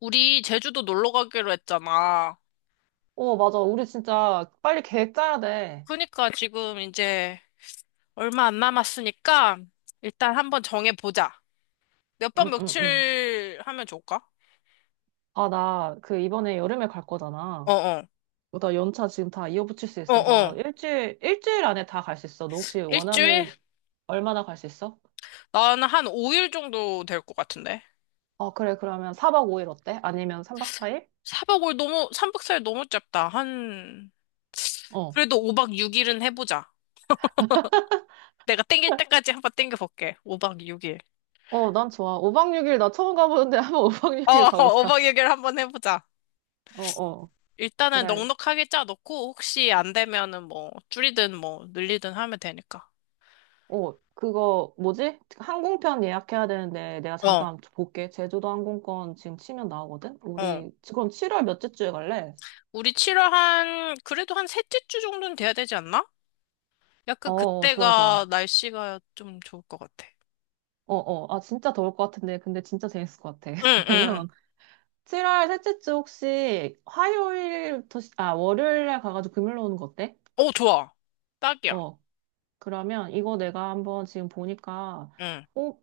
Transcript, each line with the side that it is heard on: left: 우리 제주도 놀러 가기로 했잖아.
right: 어, 맞아. 우리 진짜 빨리 계획 짜야 돼.
left: 그러니까 지금 이제 얼마 안 남았으니까 일단 한번 정해보자. 몇 번
right: 응, 응, 응.
left: 며칠 하면 좋을까?
right: 아, 나 그 이번에 여름에 갈 거잖아.
left: 어어.
right: 어, 나 연차 지금 다 이어붙일 수
left: 어어.
right: 있어서 일주일 안에 다 갈 수 있어. 너 혹시
left: 일주일?
right: 원하는 얼마나 갈 수 있어?
left: 나는 한 5일 정도 될 것 같은데.
right: 어, 그래. 그러면 4박 5일 어때? 아니면 3박 4일?
left: 사박 5일 너무, 3박 4일 너무 짧다. 한,
right: 어.
left: 그래도 5박 6일은 해보자. 내가 땡길 때까지 한 번 땡겨볼게. 5박 6일.
right: 어, 난 좋아. 5박 6일 나 처음 가보는데 한번 5박
left: 어,
right: 6일 가보자.
left: 5박 6일 한번 해보자.
right: 어, 어.
left: 일단은
right: 그래.
left: 넉넉하게 짜놓고 혹시 안 되면은 뭐 줄이든 뭐 늘리든 하면 되니까.
right: 어, 그거 뭐지? 항공편 예약해야 되는데 내가
left: 어,
right: 잠깐 볼게. 제주도 항공권 지금 치면 나오거든?
left: 어.
right: 우리 지금 7월 몇째 주에 갈래?
left: 우리 7월 한 그래도 한 셋째 주 정도는 돼야 되지 않나?
right: 어,
left: 약간
right: 어, 좋아,
left: 그때가
right: 좋아.
left: 날씨가 좀 좋을 것 같아.
right: 어, 어. 아, 진짜 더울 것 같은데. 근데 진짜 재밌을 것 같아.
left: 응, 응.
right: 그러면 7월 셋째 주 혹시 화요일부터, 아, 월요일 날 가가지고 금요일로 오는 거 어때?
left: 오, 좋아. 딱이야.
right: 어. 그러면 이거 내가 한번 지금 보니까,
left: 응.
right: 어,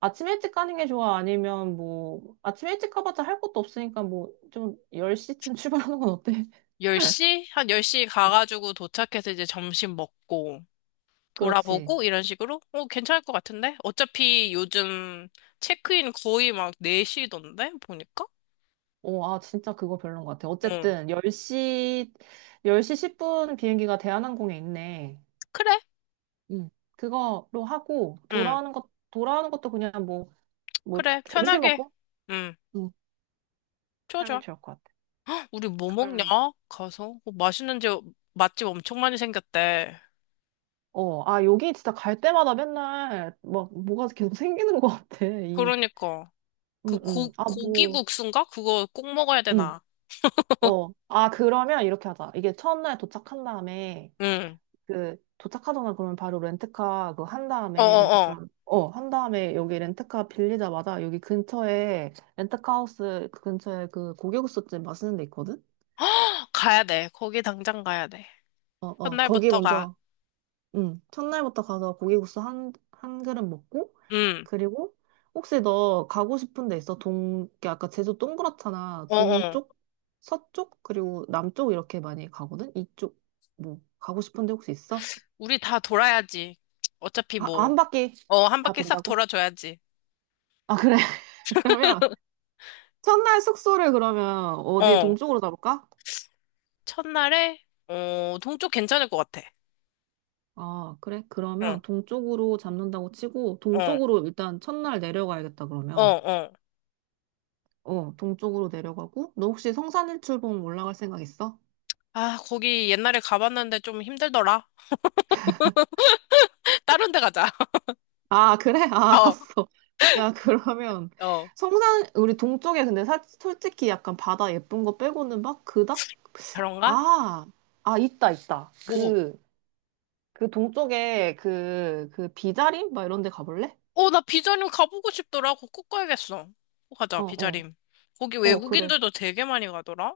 right: 아침 일찍 가는 게 좋아? 아니면 뭐, 아침 일찍 가봤자 할 것도 없으니까 뭐, 좀 10시쯤 출발하는 건 어때?
left: 10시? 한 10시
right: 어,
left: 가가지고 도착해서 이제 점심 먹고
right: 그렇지.
left: 돌아보고 이런 식으로? 어, 괜찮을 것 같은데? 어차피 요즘 체크인 거의 막 4시던데? 보니까?
right: 오, 아, 진짜 그거 별론 것 같아.
left: 응.
right: 어쨌든, 10시, 10시 10분 비행기가 대한항공에 있네.
left: 그래.
right: 응. 그거로 하고,
left: 응.
right: 돌아오는 것도 그냥 뭐, 뭐,
left: 그래,
right: 점심
left: 편하게.
right: 먹고,
left: 응,
right: 응,
left: 좋아,
right: 하면
left: 좋아.
right: 좋을 것 같아.
left: 우리 뭐 먹냐?
right: 음.
left: 가서. 어, 맛있는 집, 맛집 엄청 많이 생겼대.
right: 어, 아, 여기 진짜 갈 때마다 맨날, 막, 뭐가 계속 생기는 것 같아.
left: 그러니까. 그
right: 응응 아,
left: 고기
right: 뭐,
left: 국수인가? 그거 꼭 먹어야
right: 응
left: 되나?
right: 어. 아, 그러면 이렇게 하자. 이게 첫날 도착한 다음에,
left: 응.
right: 그 도착하자마자 그러면 바로
left: 어어어.
right: 렌트카 한 다음에 여기 렌트카 빌리자마자 여기 근처에 렌트카 하우스 그 근처에 그 고기국수집 맛있는 데 있거든?
left: 헉, 가야 돼. 거기 당장 가야 돼.
right: 어, 어. 거기
left: 첫날부터 가.
right: 먼저, 응, 첫날부터 가서 고기국수 한 그릇 먹고
left: 응.
right: 그리고 혹시 너 가고 싶은 데 있어? 동 이렇게 아까 제주 동그랗잖아.
left: 어어.
right: 동쪽, 서쪽, 그리고 남쪽 이렇게 많이 가거든? 이쪽 뭐 가고 싶은 데 혹시 있어?
left: 우리 다 돌아야지. 어차피
right: 아,
left: 뭐.
right: 한 바퀴
left: 어, 한
right: 다
left: 바퀴 싹
right: 돈다고?
left: 돌아줘야지.
right: 아, 그래. 그러면 첫날 숙소를 그러면 어디
left: 어.
right: 동쪽으로 잡을까?
left: 첫날에, 어, 동쪽 괜찮을 것 같아.
right: 아, 그래?
left: 응,
right: 그러면 동쪽으로 잡는다고 치고
left: 어,
right: 동쪽으로 일단 첫날 내려가야겠다
left: 어,
right: 그러면.
left: 어.
right: 어, 동쪽으로 내려가고 너 혹시 성산일출봉 올라갈 생각 있어?
left: 아, 거기 옛날에 가봤는데 좀 힘들더라. 다른 데 가자.
right: 아, 그래? 아,
left: 어,
right: 알았어. 야, 그러면
left: 어.
right: 성산 우리 동쪽에. 근데 솔직히 약간 바다 예쁜 거 빼고는 막 그닥.
left: 그런가?
right: 아, 아, 있다 있다.
left: 뭐.
right: 그 동쪽에 그 비자림 막 이런 데 가볼래?
left: 어, 나 비자림 가보고 싶더라. 그거 꼭 가야겠어. 꼭 가자,
right: 어, 어.
left: 비자림. 거기
right: 어, 그래.
left: 외국인들도 되게 많이 가더라.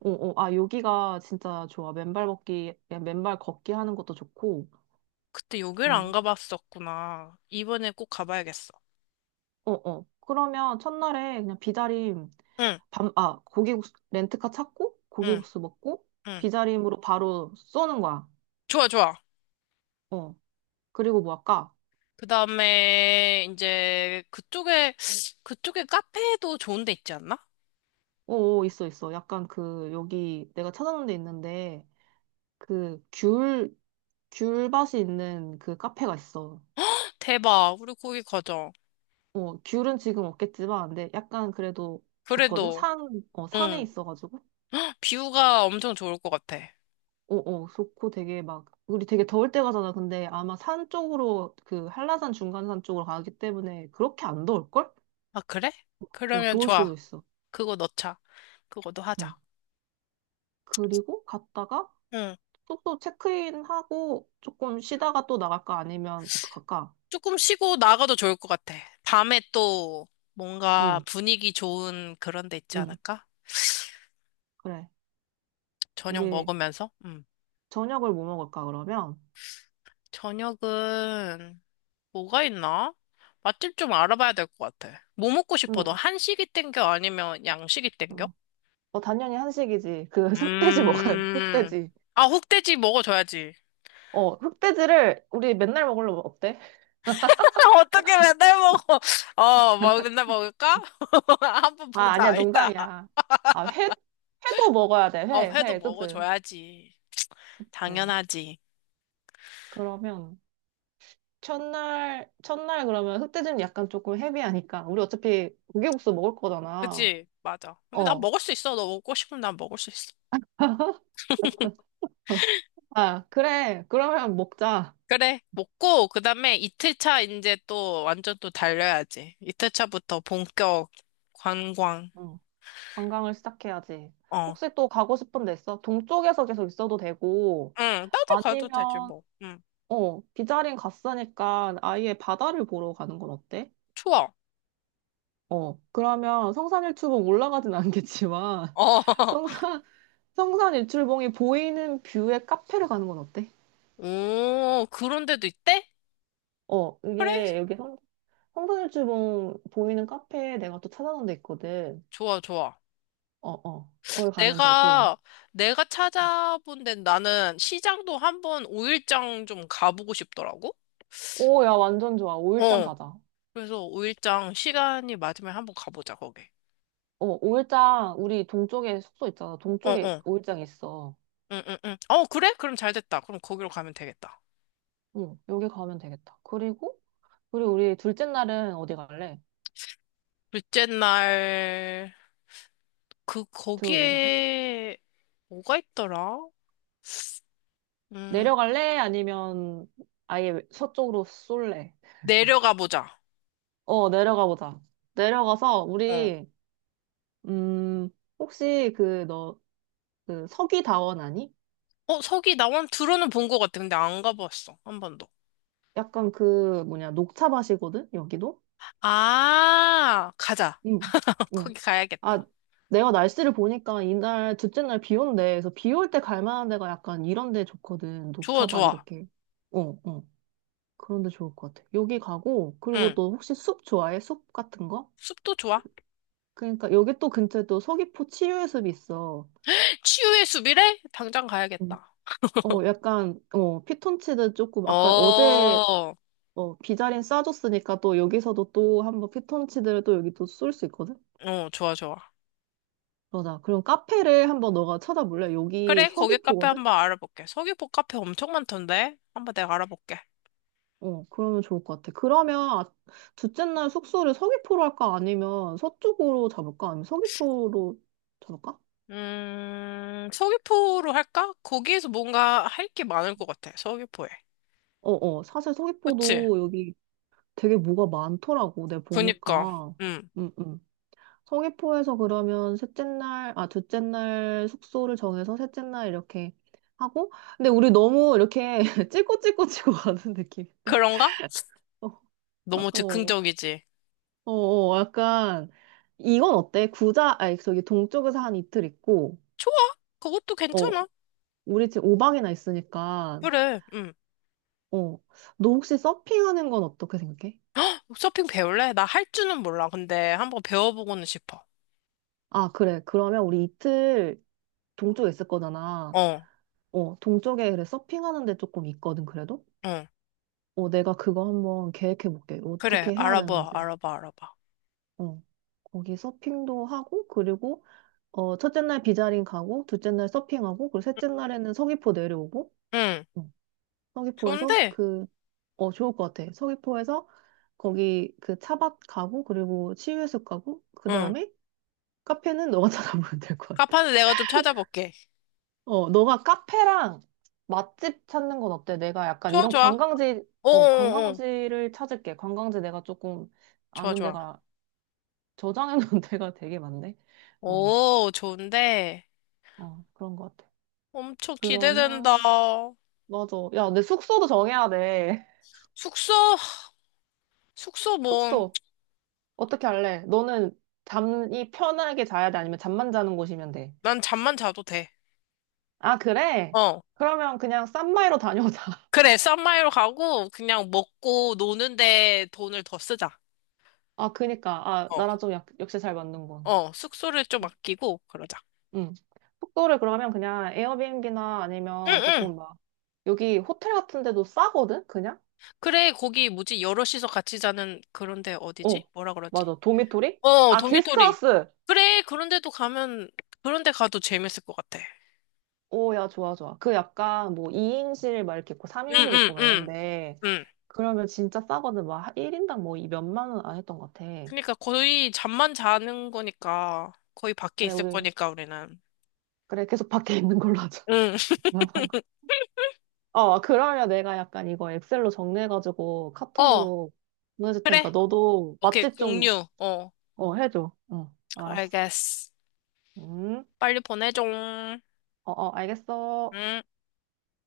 right: 어, 어, 아, 여기가 진짜 좋아. 맨발 걷기, 그냥 맨발 걷기 하는 것도 좋고.
left: 그때 여기를 안
right: 음,
left: 가봤었구나. 이번에 꼭 가봐야겠어.
right: 어, 어. 그러면 첫날에 그냥 비자림,
left: 응,
right: 아, 고기국수, 렌트카 찾고,
left: 응,
right: 고기국수 먹고,
left: 응.
right: 비자림으로 바로 쏘는 거야.
left: 좋아, 좋아.
right: 어. 그리고 뭐 할까?
left: 그 다음에 이제 그쪽에, 그쪽에 카페도 좋은 데 있지 않나?
right: 어, 어, 있어, 있어. 약간 그, 여기 내가 찾아놓은 데 있는데, 그, 귤밭이 있는 그 카페가 있어.
left: 대박. 우리 거기 가자.
right: 어, 귤은 지금 없겠지만, 근데 약간 그래도 좋거든?
left: 그래도,
right: 산에
left: 응.
right: 있어가지고.
left: 뷰가 엄청 좋을 것 같아.
right: 어어, 좋고 되게 막 우리 되게 더울 때 가잖아. 근데 아마 산 쪽으로 그 한라산 중간산 쪽으로 가기 때문에 그렇게 안 더울걸?
left: 아, 그래?
right: 어,
left: 그러면
right: 좋을
left: 좋아.
right: 수도 있어.
left: 그거 넣자. 그거도
right: 응.
left: 하자.
right: 그리고 갔다가
left: 응.
right: 숙소 체크인 하고 조금 쉬다가 또 나갈까 아니면 어떡할까?
left: 조금 쉬고 나가도 좋을 것 같아. 밤에 또 뭔가
right: 응,
left: 분위기 좋은 그런 데 있지
right: 응,
left: 않을까?
right: 그래.
left: 저녁
right: 우리
left: 먹으면서? 응.
right: 저녁을 뭐 먹을까 그러면?
left: 저녁은 뭐가 있나? 맛집 좀 알아봐야 될 것 같아. 뭐 먹고 싶어?
right: 응.
left: 너 한식이 땡겨? 아니면 양식이 땡겨?
right: 응. 어, 당연히 한식이지. 그 흑돼지 먹어야 돼.
left: 음.
right: 흑돼지.
left: 아, 흑돼지 먹어줘야지.
right: 어, 흑돼지를 우리 맨날 먹으려면 어때?
left: 어떻게 맨날 먹어? 어, 막 맨날 먹을까? 한 번
right: 아, 아니야,
left: 보자, 이따.
right: 농담이야. 아, 회도 먹어야 돼.
left: 어,
right: 회,
left: 회도
right: 회, 그치?
left: 먹어줘야지.
right: 네.
left: 당연하지.
right: 그러면, 첫날 그러면 흑돼지는 약간 조금 헤비하니까. 우리 어차피 고기국수 먹을 거잖아.
left: 그치? 맞아. 근데 나
right: 어.
left: 먹을 수 있어. 너 먹고 싶으면 난 먹을 수 있어.
right: 아, 그래. 그러면 먹자.
left: 그래, 먹고, 그 다음에 이틀차 이제 또 완전 또 달려야지. 이틀차부터 본격 관광.
right: 응. 관광을 시작해야지.
left: 어.
right: 혹시 또 가고 싶은 데 있어? 동쪽에서 계속 있어도 되고,
left: 응, 나도 가도 되지,
right: 아니면,
left: 뭐. 응.
right: 비자린 갔으니까 아예 바다를 보러 가는 건 어때?
left: 좋아.
right: 어, 그러면 성산일출봉 올라가진 않겠지만,
left: 어.
right: 성산, 성산일출봉이 보이는 뷰의 카페를 가는 건 어때?
left: 오, 그런 데도 있대?
right: 어,
left: 그래?
right: 이게 여기 성산일출봉 보이는 카페 내가 또 찾아놓은 데 있거든.
left: 좋아, 좋아.
right: 어, 어, 거기 가면 되고.
left: 내가, 내가 찾아본 데는 나는 시장도 한번 오일장 좀 가보고 싶더라고?
right: 오, 야, 완전 좋아. 오일장
left: 어.
right: 가자.
left: 그래서 5일장 시간이 맞으면 한번 가보자, 거기.
right: 어, 오일장, 우리 동쪽에 숙소 있잖아.
left: 어,
right: 동쪽에
left: 어.
right: 오일장 있어.
left: 응, 응, 응. 어, 그래? 그럼 잘 됐다. 그럼 거기로 가면 되겠다.
right: 응, 여기 가면 되겠다. 그리고, 우리 둘째 날은 어디 갈래?
left: 둘째 날, 그,
right: 들어 내려가?
left: 거기에, 뭐가 있더라? 음,
right: 내려갈래? 아니면 아예 서쪽으로 쏠래?
left: 내려가 보자.
right: 어, 내려가 보자. 내려가서
left: 어.
right: 우리 음 혹시 그 너 그 서귀다원 아니?
left: 어, 서기 나원 들어는 본 것 같아. 근데 안 가봤어. 한 번도.
right: 약간 그 뭐냐 녹차 밭이거든 여기도?
left: 아, 가자.
right: 응. 어.
left: 거기
right: 아,
left: 가야겠다.
right: 내가 날씨를 보니까 이날 둘째 날 비 온대. 그래서 비올 때 갈 만한 데가 약간 이런 데 좋거든.
left: 좋아,
right: 녹차밭
left: 좋아.
right: 이렇게. 어, 어. 그런 데 좋을 것 같아. 여기 가고 그리고
left: 응.
right: 또 혹시 숲 좋아해? 숲 같은 거?
left: 숲도 좋아.
right: 그러니까 여기 또 근처에 또 서귀포 치유예술이 있어.
left: 치유의 숲이래? 당장
right: 음.
left: 가야겠다.
right: 어, 약간, 피톤치드 조금,
left: 어,
right: 아까 어제,
left: 어,
right: 어, 비자린 싸줬으니까 또 여기서도 또 한번 피톤치드를 또 여기 또 쏠 수 있거든?
left: 좋아, 좋아.
right: 그아 그럼 카페를 한번 너가 찾아볼래? 여기
left: 그래, 거기 카페
right: 서귀포거든?
left: 한번 알아볼게. 서귀포 카페 엄청 많던데? 한번 내가 알아볼게.
right: 어, 그러면 좋을 것 같아. 그러면 둘째 날 숙소를 서귀포로 할까? 아니면 서쪽으로 잡을까? 아니면 서귀포로 잡을까?
left: 서귀포로 할까? 거기에서 뭔가 할 게 많을 것 같아, 서귀포에.
right: 어, 어. 사실
left: 그치?
right: 서귀포도 여기 되게 뭐가 많더라고. 내가
left: 그니까,
right: 보니까.
left: 음.
right: 응응. 성의포에서 그러면 둘째 날 숙소를 정해서 셋째 날 이렇게 하고. 근데 우리 너무 이렇게 찔꼬찔꼬치고 가는 느낌인데.
left: 그런가?
right: 어,
left: 너무
right: 어,
left: 즉흥적이지.
right: 어, 어. 약간, 이건 어때? 아니, 저기 동쪽에서 한 이틀 있고,
left: 좋아, 그것도
right: 어,
left: 괜찮아.
right: 우리 지금 5박이나 있으니까,
left: 그래,
right: 어, 너 혹시 서핑하는 건 어떻게 생각해?
left: 서핑 배울래? 나 할 줄은 몰라. 근데 한번 배워보고는 싶어.
right: 아, 그래. 그러면 우리 이틀 동쪽에 있을 거잖아.
left: 어,
right: 어, 동쪽에 그래, 서핑하는 데 조금 있거든, 그래도?
left: 응.
right: 어, 내가 그거 한번 계획해 볼게.
left: 그래,
right: 어떻게 해야
left: 알아봐,
right: 되는지.
left: 알아봐, 알아봐.
right: 어. 거기 서핑도 하고, 그리고, 어, 첫째 날 비자링 가고, 둘째 날 서핑하고, 그리고 셋째 날에는 서귀포 내려오고,
left: 응,
right: 어, 서귀포에서
left: 좋은데?
right: 좋을 것 같아. 서귀포에서 거기 그 차밭 가고, 그리고 치유해수 가고, 그
left: 응.
right: 다음에 카페는 너가 찾아보면 될 것 같아.
left: 카페는 내가 좀 찾아볼게.
right: 어, 너가 카페랑 맛집 찾는 건 어때? 내가 약간
left: 좋아,
right: 이런
left: 좋아.
right: 관광지, 어,
left: 어어어.
right: 관광지를 찾을게. 관광지 내가 조금
left: 좋아,
right: 아는
left: 좋아.
right: 데가 저장해 놓은 데가 되게 많네. 어,
left: 오, 좋은데.
right: 어, 그런 것 같아.
left: 엄청 기대된다.
right: 그러면, 맞아. 야, 내 숙소도 정해야 돼.
left: 숙소, 숙소 뭐,
right: 숙소. 어떻게 할래? 너는 잠이 편하게 자야 돼? 아니면 잠만 자는 곳이면 돼?
left: 난 잠만 자도 돼.
right: 아, 그래?
left: 어.
right: 그러면 그냥 싼마이로 다녀오자.
left: 그래, 싼마이로 가고, 그냥 먹고 노는데 돈을 더 쓰자.
right: 아, 그니까. 아,
left: 어.
right: 나랑 좀 역시 잘 맞는군.
left: 어, 숙소를 좀 아끼고, 그러자.
right: 응. 숙소를 그러면 그냥 에어비앤비나
left: 응,
right: 아니면
left: 응.
right: 조금 막, 여기 호텔 같은 데도 싸거든? 그냥?
left: 그래, 거기 뭐지? 여럿이서 같이 자는 그런데 어디지?
right: 어,
left: 뭐라 그러지?
right: 맞아. 도미토리?
left: 어,
right: 아,
left: 도미토리.
right: 게스트하우스!
left: 그래, 그런데도 가면, 그런데 가도 재밌을 것 같아.
right: 오, 야, 좋아, 좋아. 그 약간 뭐 2인실 막 이렇게 있고
left: 응,
right: 3인실
left: 응,
right: 있고 막
left: 응.
right: 이런데
left: 응.
right: 그러면 진짜 싸거든. 막 1인당 뭐 이 몇만 원 안 했던 것 같아.
left: 그러니까 거의 잠만 자는 거니까 거의 밖에
right: 그래,
left: 있을
right: 우리,
left: 거니까 우리는.
right: 그래, 계속 밖에 있는 걸로 하자.
left: 응.
right: 어, 그러면 내가 약간 이거 엑셀로 정리해가지고
left: 어,
right: 카톡으로 보내줄 테니까
left: 그래.
right: 너도
left: 오케이,
right: 맛집 좀,
left: 공유. 어,
right: 어, 해줘. 어, 알았어.
left: 알겠어.
right: 음,
left: 빨리 보내줘.
right: 어, 어, 알겠어.
left: 응.